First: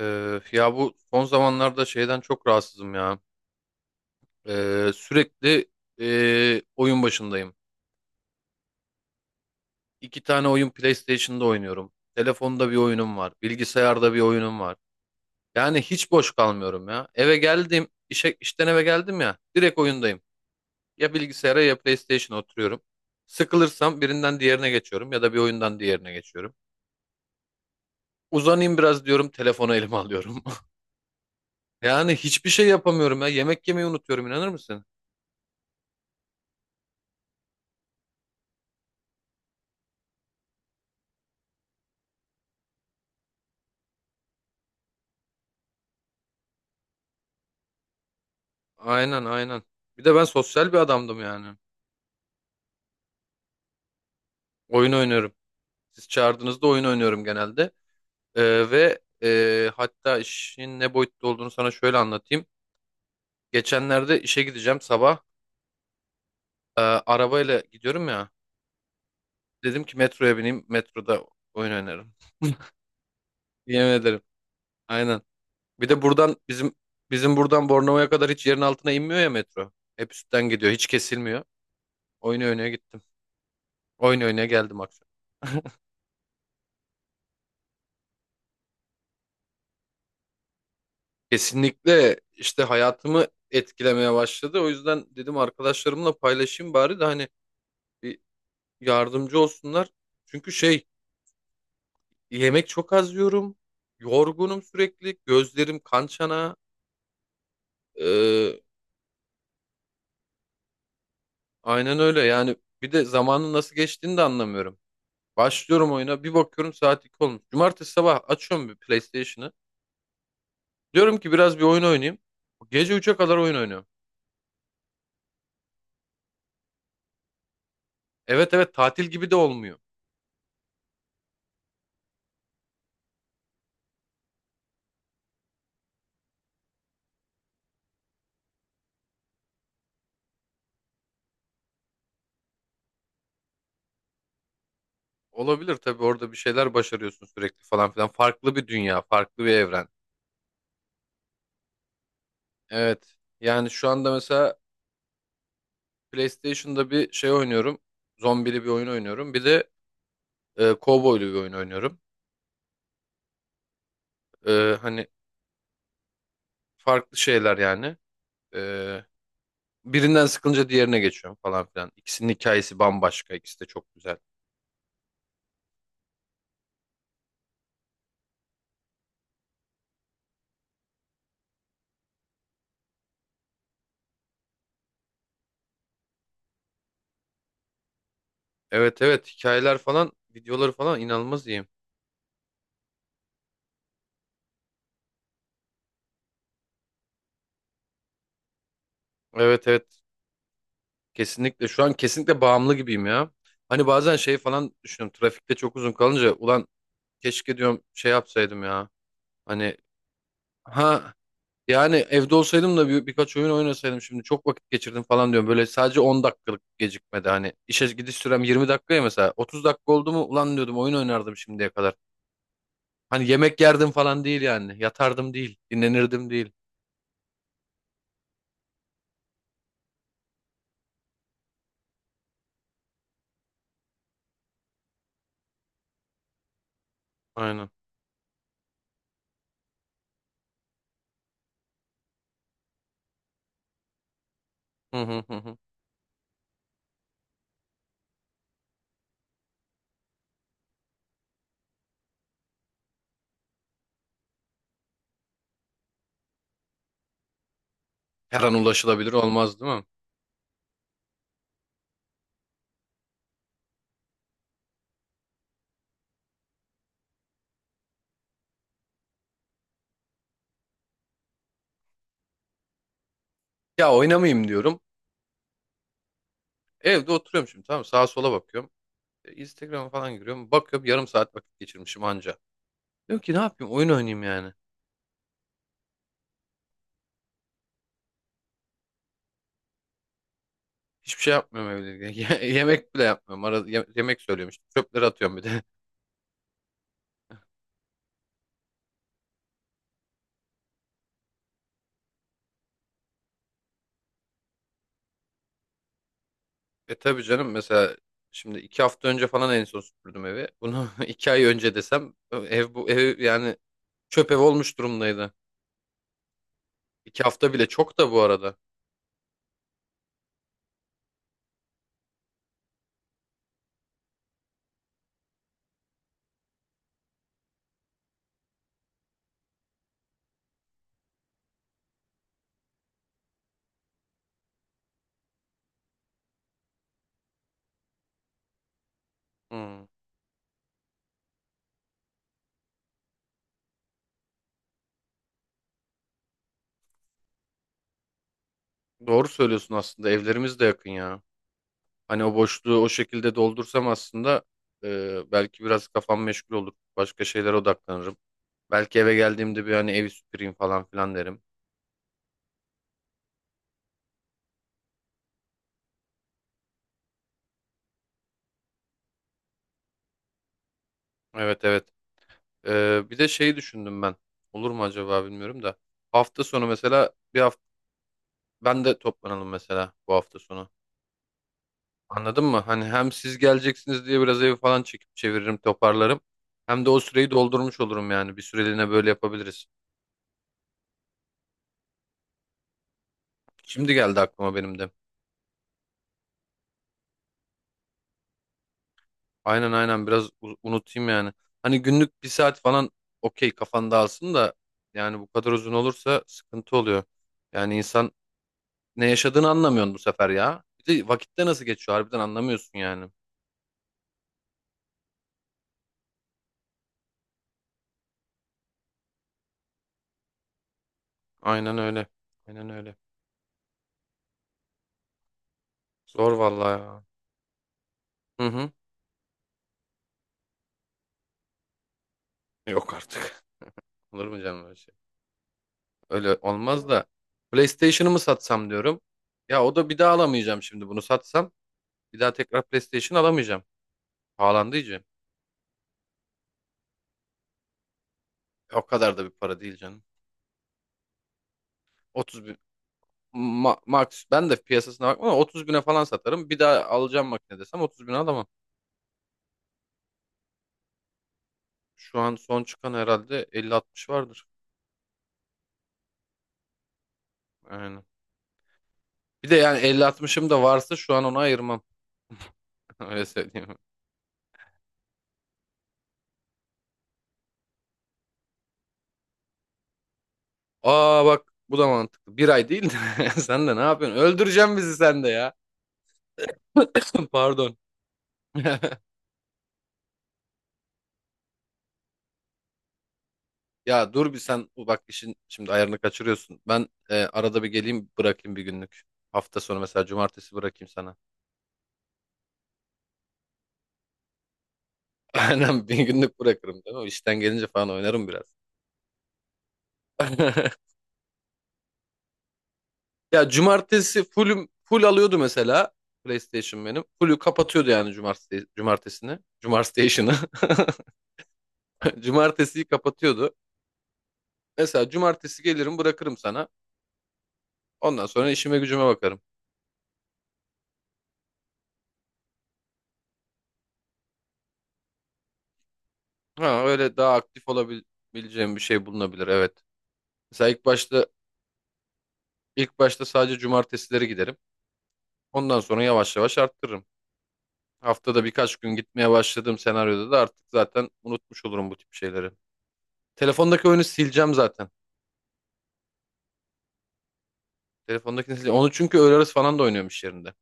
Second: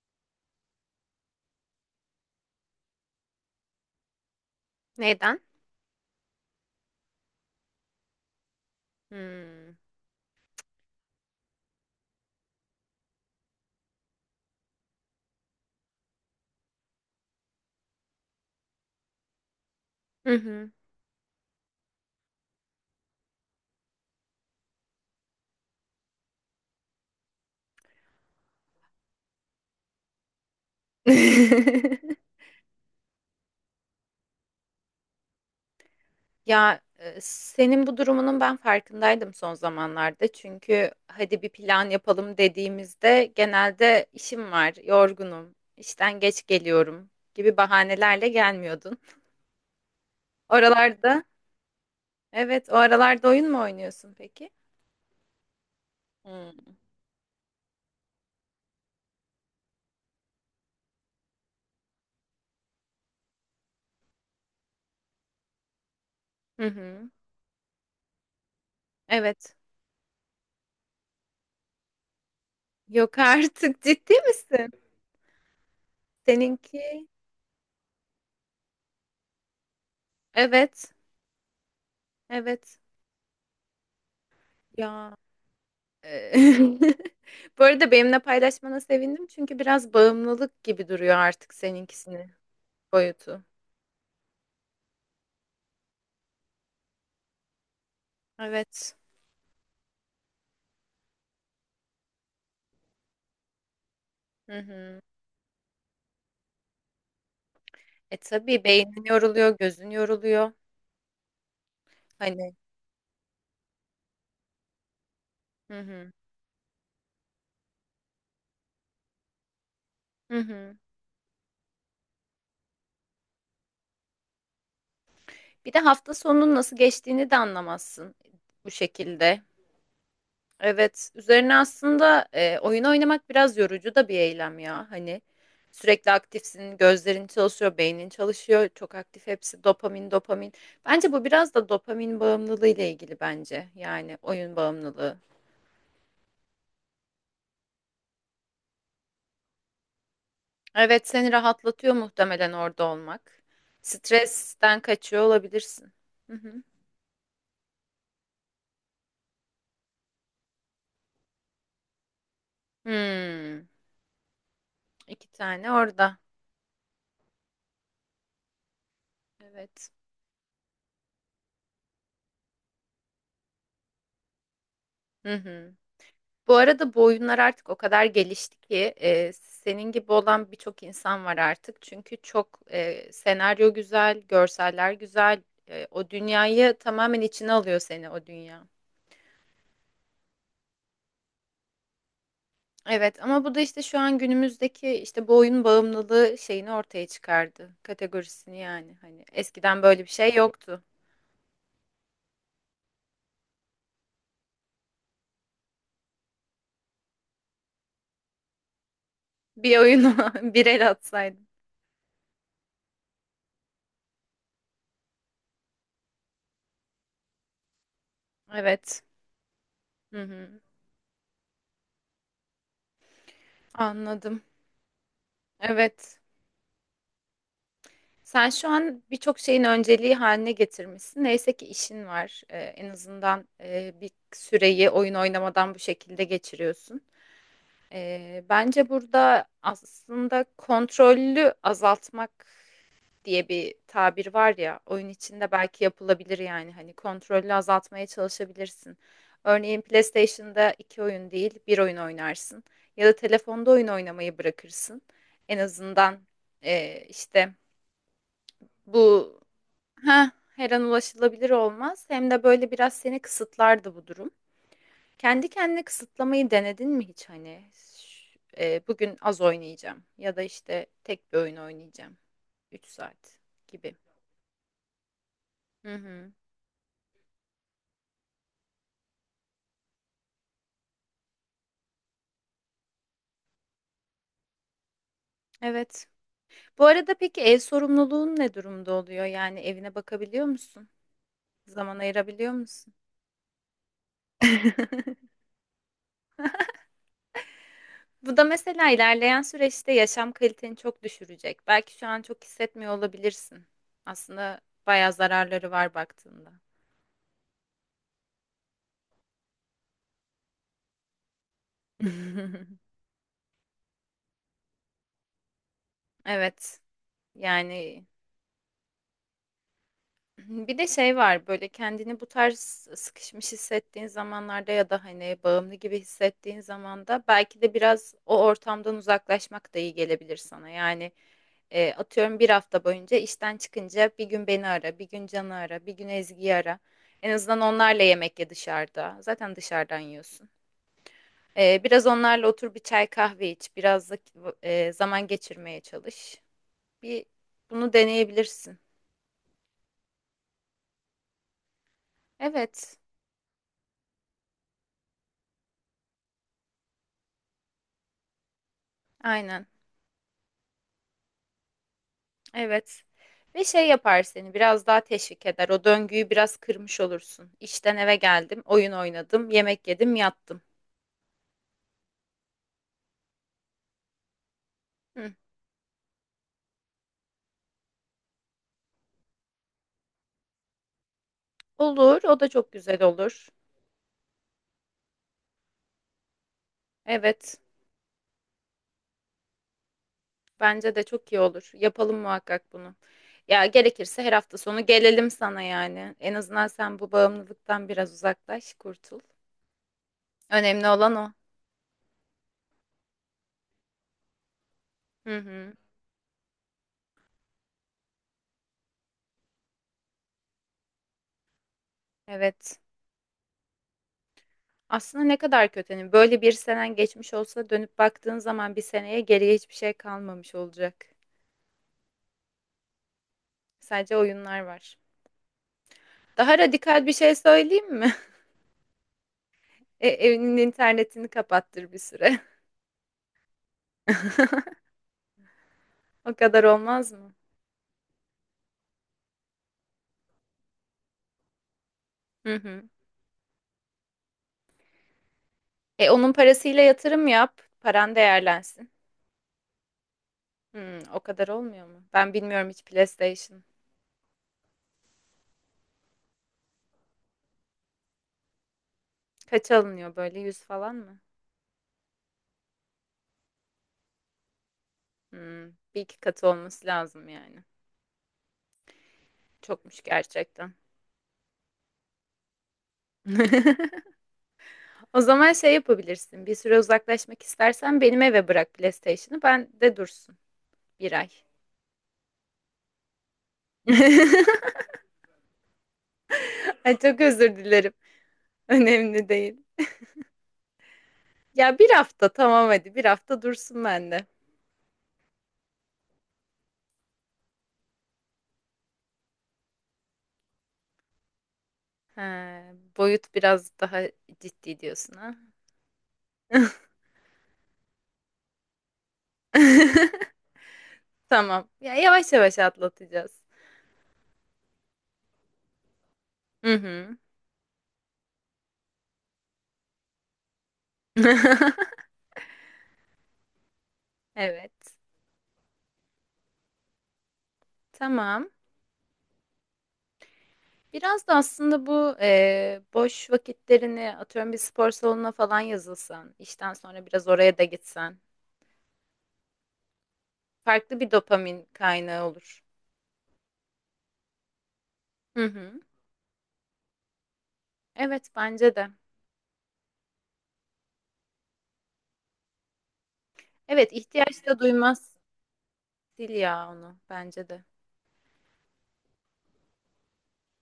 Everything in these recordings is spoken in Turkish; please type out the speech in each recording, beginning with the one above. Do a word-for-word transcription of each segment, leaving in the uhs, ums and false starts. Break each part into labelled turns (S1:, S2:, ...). S1: Ee, ya bu son zamanlarda şeyden çok rahatsızım ya. Ee,
S2: Neden?
S1: sürekli ee, oyun başındayım.
S2: Hmm.
S1: İki tane oyun PlayStation'da oynuyorum. Telefonda bir oyunum var. Bilgisayarda bir oyunum var. Yani hiç boş kalmıyorum ya. Eve geldim, işe, işten eve geldim ya. Direkt oyundayım.
S2: Hı hı.
S1: Ya bilgisayara ya PlayStation'a oturuyorum. Sıkılırsam birinden diğerine geçiyorum ya da bir oyundan diğerine geçiyorum. Uzanayım biraz diyorum, telefonu elime alıyorum. Yani hiçbir şey yapamıyorum ya. Yemek yemeyi unutuyorum inanır mısın?
S2: Ya e, senin bu durumunun ben farkındaydım son zamanlarda. Çünkü hadi bir plan yapalım dediğimizde genelde işim var, yorgunum, işten geç geliyorum gibi bahanelerle gelmiyordun.
S1: Aynen aynen. Bir de ben sosyal bir adamdım
S2: Oralarda,
S1: yani.
S2: evet, o aralarda oyun mu oynuyorsun peki?
S1: Oyun oynuyorum. Siz çağırdığınızda
S2: Hmm.
S1: oyun oynuyorum genelde. Ee, ve e, hatta işin ne boyutta olduğunu sana şöyle anlatayım. Geçenlerde işe gideceğim sabah.
S2: Hı
S1: Ee,
S2: hı.
S1: arabayla gidiyorum ya.
S2: Evet.
S1: Dedim ki metroya bineyim. Metroda oyun oynarım.
S2: Yok artık
S1: Yemin
S2: ciddi
S1: ederim.
S2: misin?
S1: Aynen. Bir de buradan bizim
S2: Seninki?
S1: bizim buradan Bornova'ya kadar hiç yerin altına inmiyor ya metro. Hep üstten gidiyor. Hiç
S2: Evet.
S1: kesilmiyor. Oyun oynaya
S2: Evet.
S1: gittim. Oyun oynaya geldim akşam.
S2: Ya. Eee, Bu arada benimle paylaşmana sevindim çünkü biraz bağımlılık gibi duruyor artık
S1: Kesinlikle
S2: seninkisini
S1: işte hayatımı
S2: boyutu.
S1: etkilemeye başladı. O yüzden dedim arkadaşlarımla paylaşayım bari de hani bir
S2: Evet.
S1: yardımcı olsunlar. Çünkü şey yemek çok az yiyorum.
S2: Hı
S1: Yorgunum
S2: hı.
S1: sürekli. Gözlerim kan çanağı.
S2: E
S1: Ee,
S2: tabii beynin yoruluyor, gözün yoruluyor.
S1: aynen öyle
S2: Hani.
S1: yani. Bir de zamanın nasıl geçtiğini de anlamıyorum.
S2: Hı
S1: Başlıyorum
S2: hı.
S1: oyuna bir bakıyorum saat iki olmuş. Cumartesi sabah açıyorum bir PlayStation'ı.
S2: Hı hı.
S1: Diyorum ki biraz bir oyun oynayayım. Gece üçe kadar oyun oynuyorum.
S2: Bir de hafta sonunun nasıl geçtiğini de anlamazsın
S1: Evet
S2: bu
S1: evet, tatil gibi de
S2: şekilde.
S1: olmuyor.
S2: Evet, üzerine aslında e, oyun oynamak biraz yorucu da bir eylem ya. Hani sürekli aktifsin, gözlerin çalışıyor, beynin çalışıyor, çok aktif hepsi dopamin, dopamin. Bence bu biraz da dopamin bağımlılığı ile ilgili bence. Yani oyun bağımlılığı.
S1: Olabilir tabii, orada bir şeyler başarıyorsun sürekli falan filan. Farklı bir dünya, farklı bir evren.
S2: Evet, seni rahatlatıyor muhtemelen orada
S1: Evet.
S2: olmak.
S1: Yani şu anda mesela
S2: Stresten kaçıyor olabilirsin. Hı hı.
S1: PlayStation'da bir şey oynuyorum. Zombili bir oyun oynuyorum. Bir de e, kovboylu bir oyun oynuyorum.
S2: Hmm,
S1: E, hani
S2: iki tane orada.
S1: farklı şeyler yani. E,
S2: Evet.
S1: Birinden sıkılınca diğerine geçiyorum falan filan. İkisinin hikayesi bambaşka. İkisi de çok güzel.
S2: Hı hı. Bu arada bu oyunlar artık o kadar gelişti ki e, senin gibi olan birçok insan var artık. Çünkü çok e, senaryo güzel, görseller güzel. E, o dünyayı tamamen içine alıyor seni o dünya.
S1: Evet evet, hikayeler falan, videoları falan inanılmaz iyi.
S2: Evet ama bu da işte şu an günümüzdeki işte bu oyun bağımlılığı şeyini ortaya çıkardı. Kategorisini yani. Hani
S1: Evet
S2: eskiden
S1: evet,
S2: böyle bir şey yoktu.
S1: kesinlikle. Şu an kesinlikle bağımlı gibiyim ya. Hani bazen şey falan düşünüyorum. Trafikte çok uzun kalınca ulan, keşke diyorum şey yapsaydım ya. Hani
S2: Bir oyunu bir el
S1: ha,
S2: atsaydın.
S1: yani evde olsaydım da bir, birkaç oyun oynasaydım şimdi çok vakit geçirdim falan diyorum. Böyle sadece on dakikalık gecikmedi, hani işe gidiş sürem yirmi dakikaya
S2: Evet.
S1: mesela otuz dakika oldu
S2: Hı
S1: mu ulan
S2: hı.
S1: diyordum oyun oynardım şimdiye kadar. Hani yemek yerdim falan
S2: Anladım.
S1: değil, yani yatardım değil,
S2: Evet.
S1: dinlenirdim değil.
S2: Sen şu an birçok şeyin önceliği haline getirmişsin. Neyse ki işin var. Ee, en azından e, bir süreyi oyun oynamadan bu şekilde geçiriyorsun.
S1: Aynen.
S2: Ee, bence burada aslında kontrollü azaltmak diye bir tabir var ya.
S1: Hı
S2: Oyun
S1: hı hı
S2: içinde
S1: hı.
S2: belki yapılabilir yani. Hani kontrollü azaltmaya çalışabilirsin. Örneğin PlayStation'da iki oyun değil, bir oyun oynarsın. Ya da telefonda oyun oynamayı bırakırsın. En azından e, işte
S1: Her an ulaşılabilir
S2: bu.
S1: olmaz değil mi?
S2: Ha, her an ulaşılabilir olmaz. Hem de böyle biraz seni kısıtlardı bu durum. Kendi kendine kısıtlamayı denedin mi hiç hani? Ş- e, bugün az oynayacağım ya da işte tek bir oyun oynayacağım. Üç saat
S1: Ya
S2: gibi.
S1: oynamayayım diyorum.
S2: Hı hı.
S1: Evde oturuyorum şimdi, tamam mı? Sağa sola bakıyorum. E, Instagram'a falan giriyorum. Bakıyorum yarım saat vakit geçirmişim anca. Diyorum ki ne yapayım, oyun oynayayım yani.
S2: Evet. Bu arada peki ev sorumluluğun ne durumda oluyor? Yani evine bakabiliyor musun?
S1: Hiçbir şey yapmıyorum
S2: Zaman
S1: evde. Ye-
S2: ayırabiliyor
S1: Yemek
S2: musun?
S1: bile yapmıyorum. Arada ye- yemek söylüyorum işte. Çöpleri atıyorum bir de.
S2: Bu da mesela ilerleyen süreçte yaşam kaliteni çok düşürecek. Belki şu an çok hissetmiyor olabilirsin. Aslında bayağı zararları var baktığında.
S1: E tabii canım, mesela şimdi iki hafta önce falan en son süpürdüm evi. Bunu iki ay önce desem, ev bu ev yani çöp ev olmuş durumdaydı.
S2: Evet.
S1: İki hafta bile çok
S2: Yani,
S1: da bu arada.
S2: bir de şey var böyle kendini bu tarz sıkışmış hissettiğin zamanlarda ya da hani bağımlı gibi hissettiğin zaman da belki de biraz o ortamdan uzaklaşmak da iyi gelebilir sana. Yani e, atıyorum bir hafta boyunca işten çıkınca bir gün beni ara, bir gün Can'ı ara, bir gün Ezgi'yi ara. En azından onlarla yemek ye dışarıda. Zaten
S1: Hmm.
S2: dışarıdan yiyorsun. E, biraz onlarla otur bir çay kahve iç, biraz da e, zaman geçirmeye çalış. Bir bunu deneyebilirsin.
S1: Doğru söylüyorsun, aslında evlerimiz de yakın ya. Hani o boşluğu o
S2: Evet,
S1: şekilde doldursam aslında e, belki biraz kafam meşgul olur. Başka şeylere odaklanırım. Belki eve geldiğimde
S2: aynen.
S1: bir hani evi süpüreyim falan filan derim.
S2: Evet. Ve şey yapar seni biraz daha teşvik eder. O döngüyü biraz kırmış olursun. İşten eve geldim, oyun oynadım, yemek yedim, yattım.
S1: Evet evet. Ee, bir de şeyi düşündüm ben. Olur mu acaba
S2: Hı.
S1: bilmiyorum da. Hafta sonu mesela bir hafta ben de toplanalım mesela bu hafta sonu.
S2: Olur, o
S1: Anladın
S2: da
S1: mı?
S2: çok
S1: Hani
S2: güzel
S1: hem siz
S2: olur.
S1: geleceksiniz diye biraz evi falan çekip çeviririm, toparlarım. Hem de o süreyi
S2: Evet,
S1: doldurmuş olurum yani. Bir süreliğine böyle yapabiliriz.
S2: bence de çok iyi olur. Yapalım muhakkak bunu. Ya
S1: Şimdi geldi
S2: gerekirse her
S1: aklıma
S2: hafta
S1: benim
S2: sonu
S1: de.
S2: gelelim sana yani. En azından sen bu bağımlılıktan biraz uzaklaş, kurtul.
S1: Aynen aynen, biraz u-
S2: Önemli
S1: unutayım
S2: olan o.
S1: yani. Hani günlük bir saat falan okey, kafan alsın da yani bu
S2: Hı
S1: kadar uzun
S2: hı.
S1: olursa sıkıntı oluyor. Yani insan ne yaşadığını anlamıyorsun bu sefer ya. Bir de vakitte nasıl geçiyor harbiden anlamıyorsun
S2: Evet.
S1: yani.
S2: Aslında ne kadar kötü. Hani böyle bir senen geçmiş olsa dönüp baktığın zaman bir seneye geriye hiçbir şey kalmamış olacak.
S1: Aynen öyle. Aynen öyle.
S2: Sadece oyunlar var.
S1: Zor
S2: Daha
S1: vallahi ya.
S2: radikal bir şey söyleyeyim mi?
S1: Hı hı.
S2: E, evinin internetini kapattır bir süre.
S1: Yok artık. Olur mu canım öyle şey?
S2: O
S1: Öyle
S2: kadar
S1: olmaz da.
S2: olmaz mı?
S1: PlayStation'ımı satsam diyorum. Ya o da bir daha alamayacağım şimdi bunu satsam. Bir daha
S2: Hı
S1: tekrar
S2: hı.
S1: PlayStation alamayacağım. Pahalandı iyice.
S2: E onun parasıyla yatırım yap. Paran
S1: E, O
S2: değerlensin.
S1: kadar da bir para değil canım.
S2: Hmm, o kadar olmuyor mu? Ben
S1: otuz bin.
S2: bilmiyorum hiç PlayStation.
S1: Ma- max. Ben de piyasasına bakmam ama otuz bine falan satarım. Bir daha alacağım makine desem otuz bine alamam.
S2: Kaç alınıyor böyle? Yüz falan mı?
S1: Şu an son çıkan herhalde elli altmış vardır.
S2: Hmm, Bir iki katı olması lazım yani.
S1: Aynen. Bir de yani
S2: Çokmuş
S1: elli altmışım da
S2: gerçekten.
S1: varsa şu an onu ayırmam. Öyle söyleyeyim.
S2: O zaman şey yapabilirsin. Bir süre uzaklaşmak istersen benim eve bırak PlayStation'ı. Ben de dursun bir
S1: Aa
S2: ay.
S1: bak, bu da mantıklı. Bir ay değil de sen de ne yapıyorsun? Öldüreceğim bizi sen de ya.
S2: Ay çok özür
S1: Pardon.
S2: dilerim. Önemli değil. Ya bir hafta tamam hadi bir hafta dursun
S1: Ya
S2: bende.
S1: dur bir sen bak, işin şimdi ayarını kaçırıyorsun. Ben e, arada bir geleyim bırakayım bir günlük. Hafta sonu mesela cumartesi bırakayım sana.
S2: Ha, boyut biraz daha ciddi diyorsun ha.
S1: Aynen, bir günlük bırakırım değil mi? İşten gelince falan oynarım biraz.
S2: Tamam. Ya yavaş yavaş atlatacağız.
S1: Ya cumartesi fullüm full alıyordu mesela
S2: Hı
S1: PlayStation benim.
S2: hı.
S1: Full'ü kapatıyordu yani cumartesi cumartesini. Cumartesi'ni. Cumartesiyi kapatıyordu.
S2: Evet.
S1: Mesela cumartesi gelirim bırakırım sana. Ondan
S2: Tamam.
S1: sonra işime gücüme bakarım.
S2: Biraz da aslında bu e, boş vakitlerini atıyorum bir spor salonuna falan yazılsan, işten
S1: Ha,
S2: sonra
S1: öyle
S2: biraz
S1: daha
S2: oraya da
S1: aktif
S2: gitsen,
S1: olabileceğim bir şey bulunabilir, evet. Mesela ilk
S2: farklı bir
S1: başta
S2: dopamin kaynağı olur.
S1: ilk başta sadece cumartesileri giderim.
S2: Hı
S1: Ondan
S2: hı.
S1: sonra yavaş yavaş arttırırım.
S2: Evet
S1: Haftada
S2: bence
S1: birkaç gün
S2: de.
S1: gitmeye başladığım senaryoda da artık zaten unutmuş olurum bu tip şeyleri. Telefondaki
S2: Evet
S1: oyunu
S2: ihtiyaç
S1: sileceğim
S2: da
S1: zaten.
S2: duymaz. Sil ya onu bence de.
S1: Telefondakini sileceğim. Onu çünkü öğle arası falan da oynuyorum iş yerinde.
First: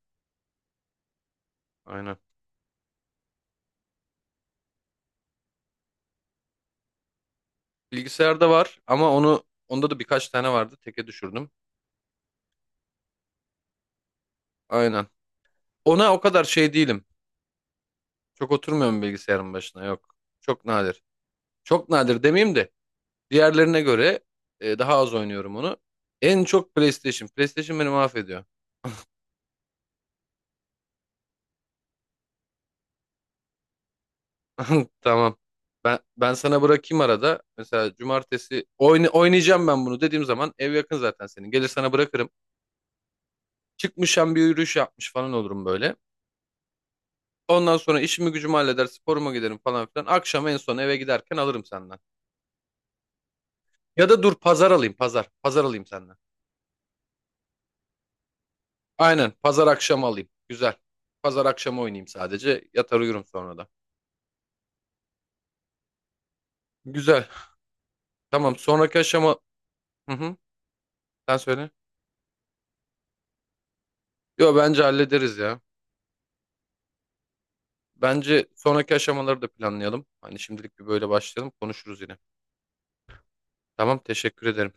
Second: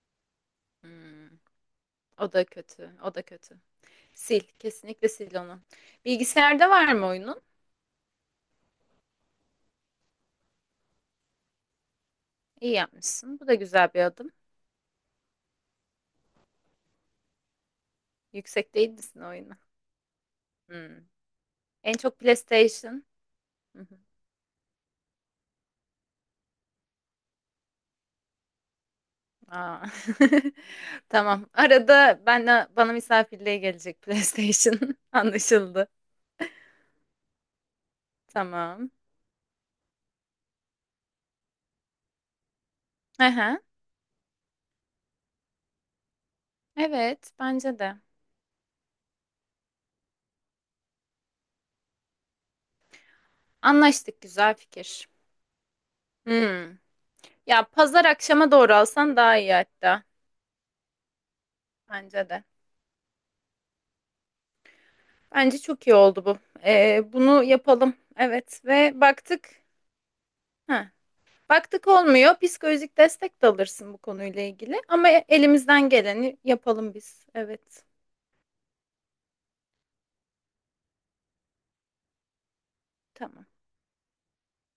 S2: Hmm,
S1: Aynen.
S2: O da kötü. O da kötü. Sil. Kesinlikle sil onu. Bilgisayarda var mı oyunun?
S1: Bilgisayarda var ama onu, onda da birkaç tane vardı. Teke düşürdüm.
S2: İyi yapmışsın. Bu da güzel bir adım.
S1: Aynen. Ona o kadar şey değilim. Çok
S2: Yüksek değil
S1: oturmuyorum
S2: misin
S1: bilgisayarın
S2: oyunu?
S1: başına, yok. Çok nadir.
S2: Hmm.
S1: Çok
S2: En çok
S1: nadir demeyeyim de
S2: PlayStation.
S1: diğerlerine
S2: Hı hı.
S1: göre e, daha az oynuyorum onu. En çok PlayStation. PlayStation beni mahvediyor.
S2: Aa. Tamam. Arada ben bana misafirliğe gelecek PlayStation.
S1: Tamam.
S2: Anlaşıldı.
S1: Ben ben sana bırakayım arada. Mesela cumartesi
S2: Tamam.
S1: oyna, oynayacağım ben bunu dediğim zaman ev yakın zaten senin. Gelir sana bırakırım.
S2: Aha.
S1: Çıkmışım bir yürüyüş yapmış falan olurum böyle.
S2: Evet,
S1: Ondan
S2: bence de.
S1: sonra işimi gücümü halleder, sporuma giderim falan filan. Akşam en son eve giderken alırım senden. Ya
S2: Anlaştık.
S1: da dur
S2: Güzel
S1: pazar alayım,
S2: fikir.
S1: pazar. Pazar alayım senden.
S2: Hmm. Ya pazar akşama doğru alsan
S1: Aynen.
S2: daha iyi
S1: Pazar
S2: hatta.
S1: akşamı alayım. Güzel. Pazar akşamı oynayayım
S2: Bence de.
S1: sadece. Yatar uyurum sonra da.
S2: Bence çok iyi oldu bu. Ee,
S1: Güzel.
S2: bunu yapalım.
S1: Tamam.
S2: Evet
S1: Sonraki
S2: ve
S1: aşama...
S2: baktık.
S1: Hı hı.
S2: Ha,
S1: Sen söyle.
S2: baktık olmuyor. Psikolojik destek de alırsın bu konuyla
S1: Yo bence
S2: ilgili. Ama
S1: hallederiz ya.
S2: elimizden geleni yapalım biz. Evet.
S1: Bence sonraki aşamaları da planlayalım. Hani şimdilik bir böyle başlayalım. Konuşuruz yine.
S2: Tamam.
S1: Tamam. Teşekkür ederim.